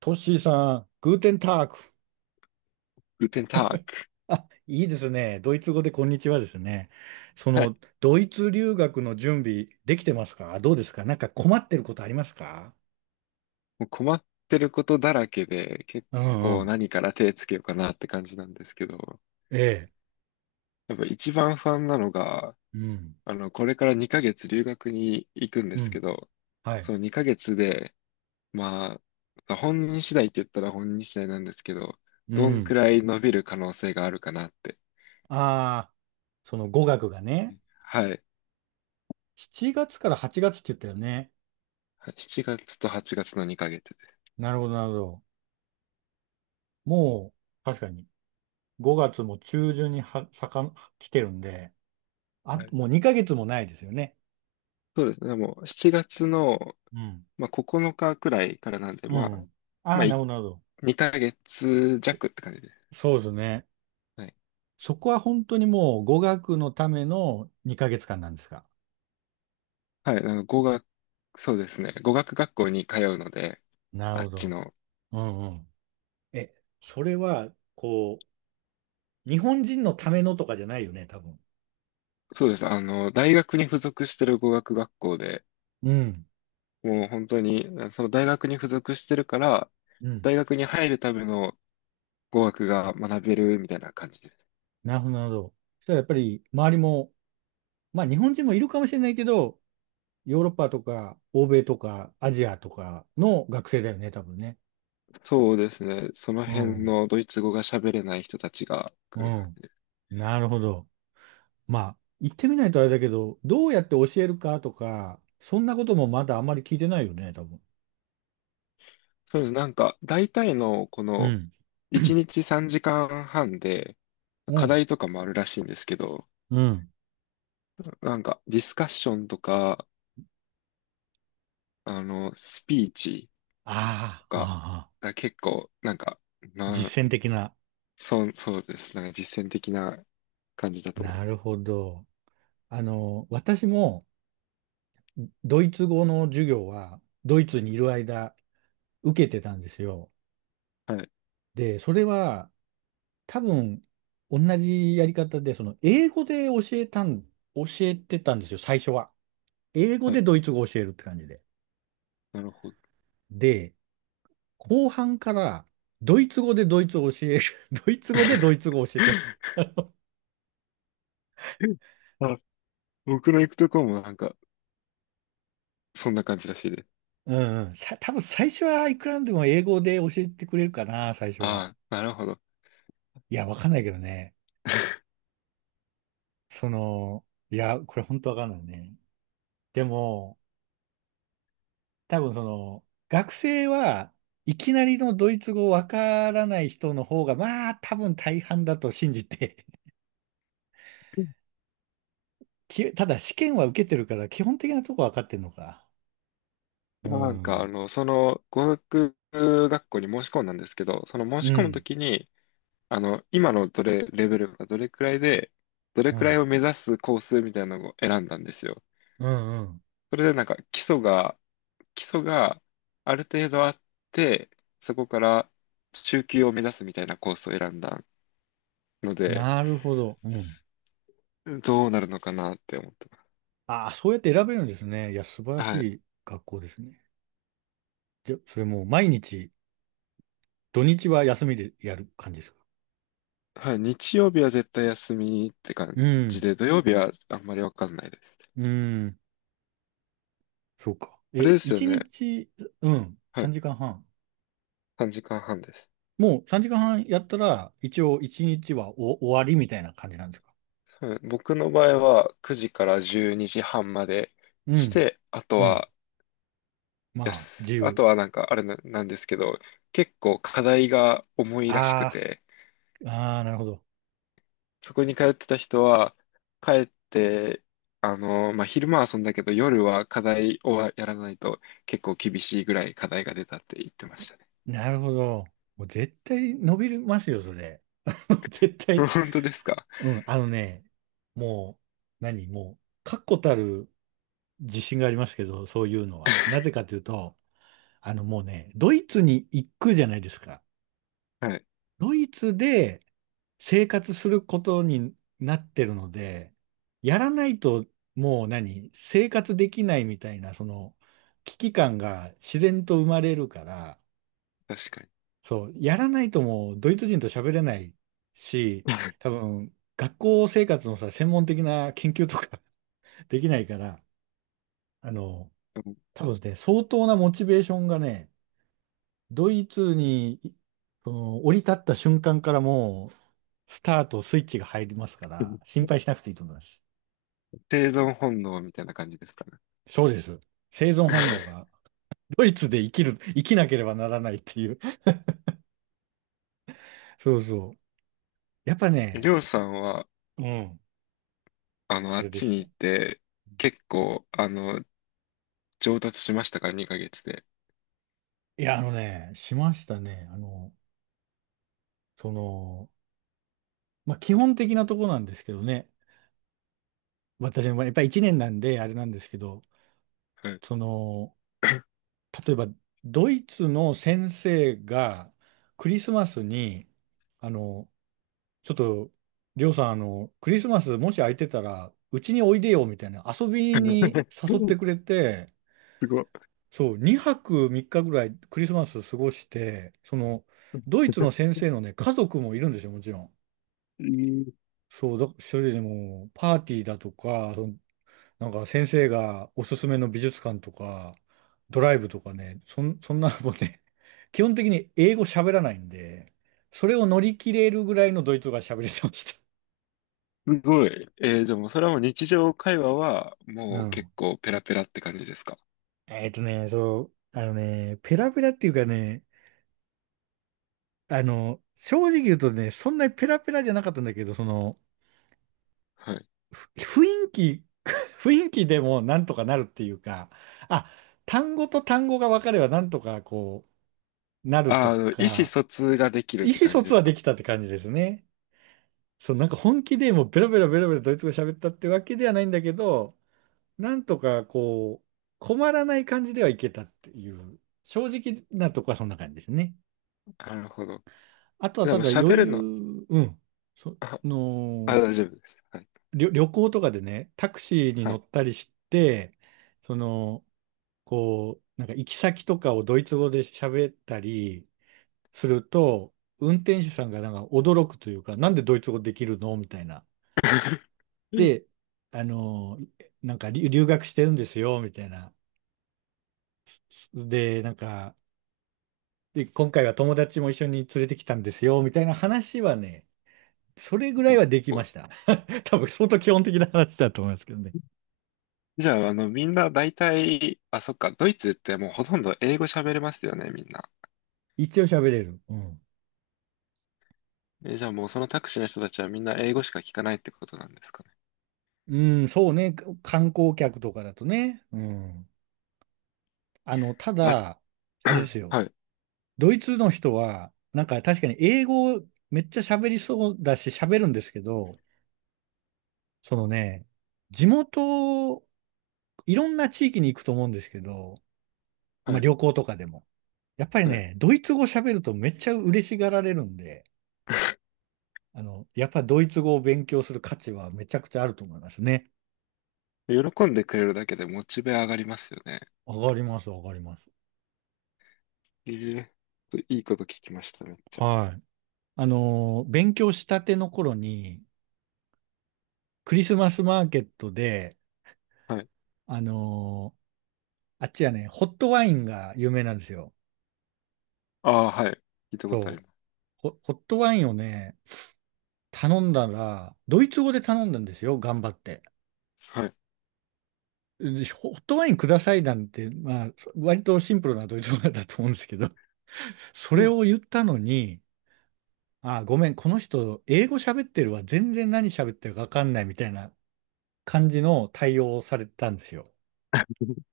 トッシーさん、グーテンターク。グテンターク。あ、いいですね。ドイツ語でこんにちはですね。はい。ドイツ留学の準備できてますか？どうですか？なんか困ってることありますか？もう困ってることだらけで、結うんう構ん。何から手つけようかなって感じなんですけど、ええ。やっぱ一番不安なのが、うん。これから2ヶ月留学に行くんでうすけん。ど、はそい。の2ヶ月で、まあ、本人次第って言ったら本人次第なんですけど、うどんくん。らい伸びる可能性があるかなって。ああ、その語学がね、はい。7月から8月って言ったよね。7月と8月の2ヶ月です。なるほど、なるほど。もう、確かに、5月も中旬には、来てるんで、あ、はい。もう2ヶ月もないですよね。そうですね。でもう7月の、うん。まあ、9日くらいからなんで、うんうん。ああ、なるほ1 ど、なるほ2ヶ月弱って感じで。そうですね。はい。そこは本当にもう語学のための2ヶ月間なんですか。はい。あの語学、そうですね。語学学校に通うので、なるあほっちど。の。うんうん。え、それは、日本人のためのとかじゃないよね、多分。そうです。大学に付属してる語学学校で、うん。もう本当に、その大学に付属してるから、うん。大学に入るための語学が学べるみたいな感じです。なるほど、なるほど。そしたらやっぱり周りも、まあ日本人もいるかもしれないけど、ヨーロッパとか欧米とかアジアとかの学生だよね、多分ね。そうですね。そのう辺ん。のドイツ語が喋れない人たちが来うる感ん。じで。なるほど。まあ、言ってみないとあれだけど、どうやって教えるかとか、そんなこともまだあんまり聞いてないよね、多分。そうです。なんか、大体のこうのん。1 日3時間半でう課ん。題とかもあるらしいんですけど、うん。なんか、ディスカッションとか、スピーチとああ、か、ああ、結構、なんか、な実践的な。そう、そうです。なんか実践的な感じだと思いなまるす。ほど。私もドイツ語の授業はドイツにいる間受けてたんですよ。はい。で、それは多分同じやり方で、その英語で教えたん、教えてたんですよ、最初は。英語はでい。ドイツ語を教えるって感じで。なるほど。で、後半から、ドイツ語でドイツを教える。ドイツ語でドイツ語を教えてます。あ、僕の行くとこもなんか、そんな感じらしいです。うんうん。さ、多分最初はいくらでも英語で教えてくれるかな、最初は。ああ、なるほど。いや、わかんないけどね。その、いや、これ本当わかんないね。でも、多分学生はいきなりのドイツ語わからない人の方が、まあ、多分大半だと信じて。きただ試験は受けてるから、基本的なとこわかってんのか。うなんか、ん。その、語学学校に申し込んだんですけど、その申うし込むとん。きに、あの、今のどれ、レベルがどれくらいで、どれうくらいん。を目指すコースみたいなのを選んだんですよ。うんうん。それでなんか基礎がある程度あって、そこから中級を目指すみたいなコースを選んだので、なるほど。うん。どうなるのかなって思ってます。ああ、そうやって選べるんですね。いや、素晴らしはい。い学校ですね。じゃ、それもう毎日、土日は休みでやる感じですか？はい。日曜日は絶対休みって感うじん。で、土曜日はあんまりわかんないです。うん。そうか。あえ、れですよ一ね。日、うん、は3い。時間半。3時間半です。もう3時間半やったら、一応一日はお終わりみたいな感じなんですか？はい僕の場合は9時から12時半までうしん。て、あとうん。はでまあ、自す。あ由。とはなんかあれな、なんですけど、結構課題が重いらしくあて、あ、ああ、なるほど。そこに通ってた人は、帰って、まあ、昼間は遊んだけど、夜は課題をやらないと結構厳しいぐらい課題が出たって言ってましたね。なるほど。もう絶対伸びますよ、それ。絶 対。本当ですか？ うん、あのね、もう、何、もう、確固たる自信がありますけど、そういうのは。なぜ かというと、あのもうね、ドイツに行くじゃないですか。はい、ドイツで生活することになってるので、やらないともう何、生活できないみたいな、その危機感が自然と生まれるから、確かに。そう、やらないともうドイツ人と喋れないし、多分学校生活のさ、専門的な研究とか できないから、あの、多分ね、相当なモチベーションがね、ドイツにいその降り立った瞬間からもう、スタートスイッチが入りますかうら、ん。心配しなくていいと思います。生存本能みたいな感じですかね？そうです。生存本能が、ドイツで生きる、生きなければならないっていう。そうそう。やっぱね、りょうさんは、うん、あそっれでちしにた。行って、結構、上達しましたか ?2 ヶ月で。いや、あのね、しましたね。その、まあ、基本的なとこなんですけどね。私の場合、やっぱり1年なんで、あれなんですけど、はい。その、例えば、ドイツの先生が、クリスマスに、あの、ちょっと、りょうさん、あの、クリスマスもし空いてたら、うちにおいでよ、みたいな、遊びに 誘ってくれて、すごい。そう、2泊3日ぐらいクリスマス過ごして、その、ドイツの 先生のね、家族もいるんですよ、もちろん。えーそれでも、パーティーだとか、その、なんか先生がおすすめの美術館とか、ドライブとかね、そんなのもね、基本的に英語喋らないんで、それを乗り切れるぐらいのドイツ語が喋れてました。すごい。じゃあもうそれはもう日常会話はうもうん。結構ペラペラって感じですか？えっとね、そう、あのね、ペラペラっていうかね、あの、正直言うとね、そんなにペラペラじゃなかったんだけど、その、はい。ふ雰囲気、雰囲気でもなんとかなるっていうか、あ、単語と単語が分かればなんとかなると意思か、疎通ができるっ意て思感疎じで通はすか？できたって感じですね。そう、なんか本気でもうベラベラベラベラドイツ語喋ったってわけではないんだけど、なんとかこう、困らない感じではいけたっていう、正直なとこはそんな感じですね。なるほど。あとはでたもだ余喋るの、裕、うん、そあ、の、大丈夫です。はい。旅行とかでね、タクシーには乗い。ったりして、その、こう、なんか行き先とかをドイツ語で喋ったりすると、運転手さんがなんか驚くというか、なんでドイツ語できるのみたいな。で、あの、なんか留学してるんですよ、みたいな。で、なんか、で、今回は友達も一緒に連れてきたんですよ、みたいな話はね、それぐらいはできました。多分相当基本的な話だと思いますけどね。じゃあ、みんな大体、そっか、ドイツってもうほとんど英語喋れますよね、みんな。一応喋れる。うん。え、じゃあもうそのタクシーの人たちはみんな英語しか聞かないってことなんですかね。うん、そうね。観光客とかだとね。うん。あの、たあ、だ、あれですよ。はい、ドイツの人は、なんか確かに英語めっちゃ喋りそうだし喋るんですけど、そのね、地元、いろんな地域に行くと思うんですけど、はまあい、旅行とかでも。やっぱりはい。ね、ドイツ語喋るとめっちゃ嬉しがられるんで、あの、やっぱドイツ語を勉強する価値はめちゃくちゃあると思いますね。喜んでくれるだけでモチベ上がりますよね。わかります、わかります。ええ、いいこと聞きました、めっちゃ。はい。あのー、勉強したての頃に、クリスマスマーケットで、はい。あのー、あっちはね、ホットワインが有名なんですよ。ああ、はい。聞いたことあそりう。まホットワインをね、頼んだら、ドイツ語で頼んだんですよ、頑張って。す。はい。でホットワインくださいなんて、まあ、そ割とシンプルなドイツ語だと思うんですけど、それを言ったのに、あ、ごめん、この人、英語喋ってるわ、全然何喋ってるか分かんないみたいな感じの対応をされたんですよ。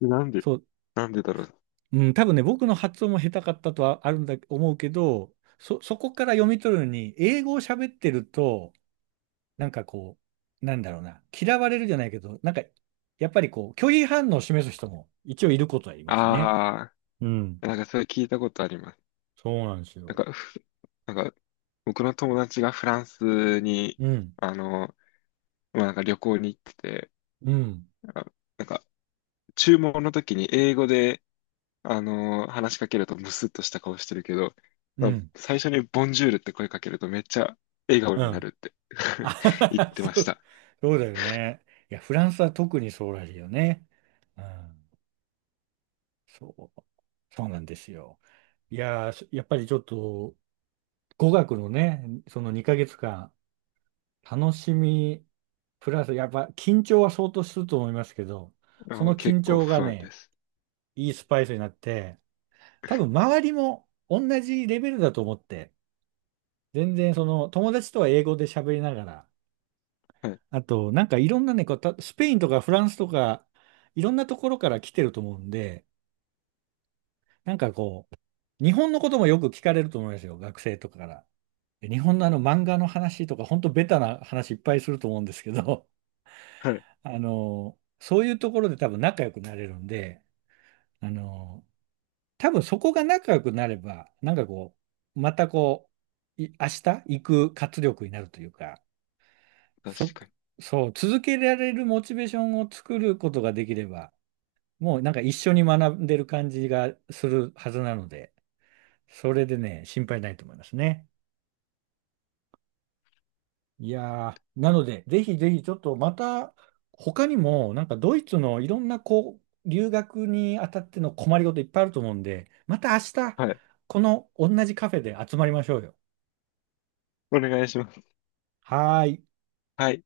なんで、そう、なんでだろう。うん、多分ね、僕の発音も下手かったとはあるんだ、思うけど、そこから読み取るのに、英語を喋ってると、なんかこう、なんだろうな、嫌われるじゃないけど、なんか、やっぱりこう、拒否反応を示す人も一応いることはいますね。あうん。あ、なんかそれ聞いたことあります。そうなんですなんよ。か、ふなんか、僕の友達がフランスに、うん。あの、まあ、なんか旅行に行ってて、うん。あ、なんか、注文の時に英語で、話しかけるとムスッとした顔してるけど、うまあん。最初にボンジュールって声かけるとめっちゃ笑顔うになん。るって あ 言ってまそしう、た。そうだよね。いや、フランスは特にそうらしいよね。うん。そう。そうなんですよ。いやー、やっぱりちょっと、語学のね、その2ヶ月間、楽しみ、プラス、やっぱ緊張は相当すると思いますけど、その結緊構張が不安でね、す。いいスパイスになって、多分周りも同じレベルだと思って、全然その友達とは英語で喋りながら、はい。あとなんかいろんなね、こうたスペインとかフランスとか、いろんなところから来てると思うんで、なんかこう、日本のこともよく聞かれると思いますよ、学生とかから。で日本のあの漫画の話とか、ほんとベタな話いっぱいすると思うんですけど、はい。あの、そういうところで多分仲良くなれるんで、あの、多分そこが仲良くなれば、なんかこう、また明日行く活力になるというか、確そ、かに。そう、続けられるモチベーションを作ることができれば、もうなんか一緒に学んでる感じがするはずなので、それでね、心配ないと思いますね。いやー、なので、ぜひぜひちょっとまた、他にも、なんかドイツのいろんな留学にあたっての困りごといっぱいあると思うんで、また明日、はい。この同じカフェで集まりましょうよ。お願いします。はーい。はい。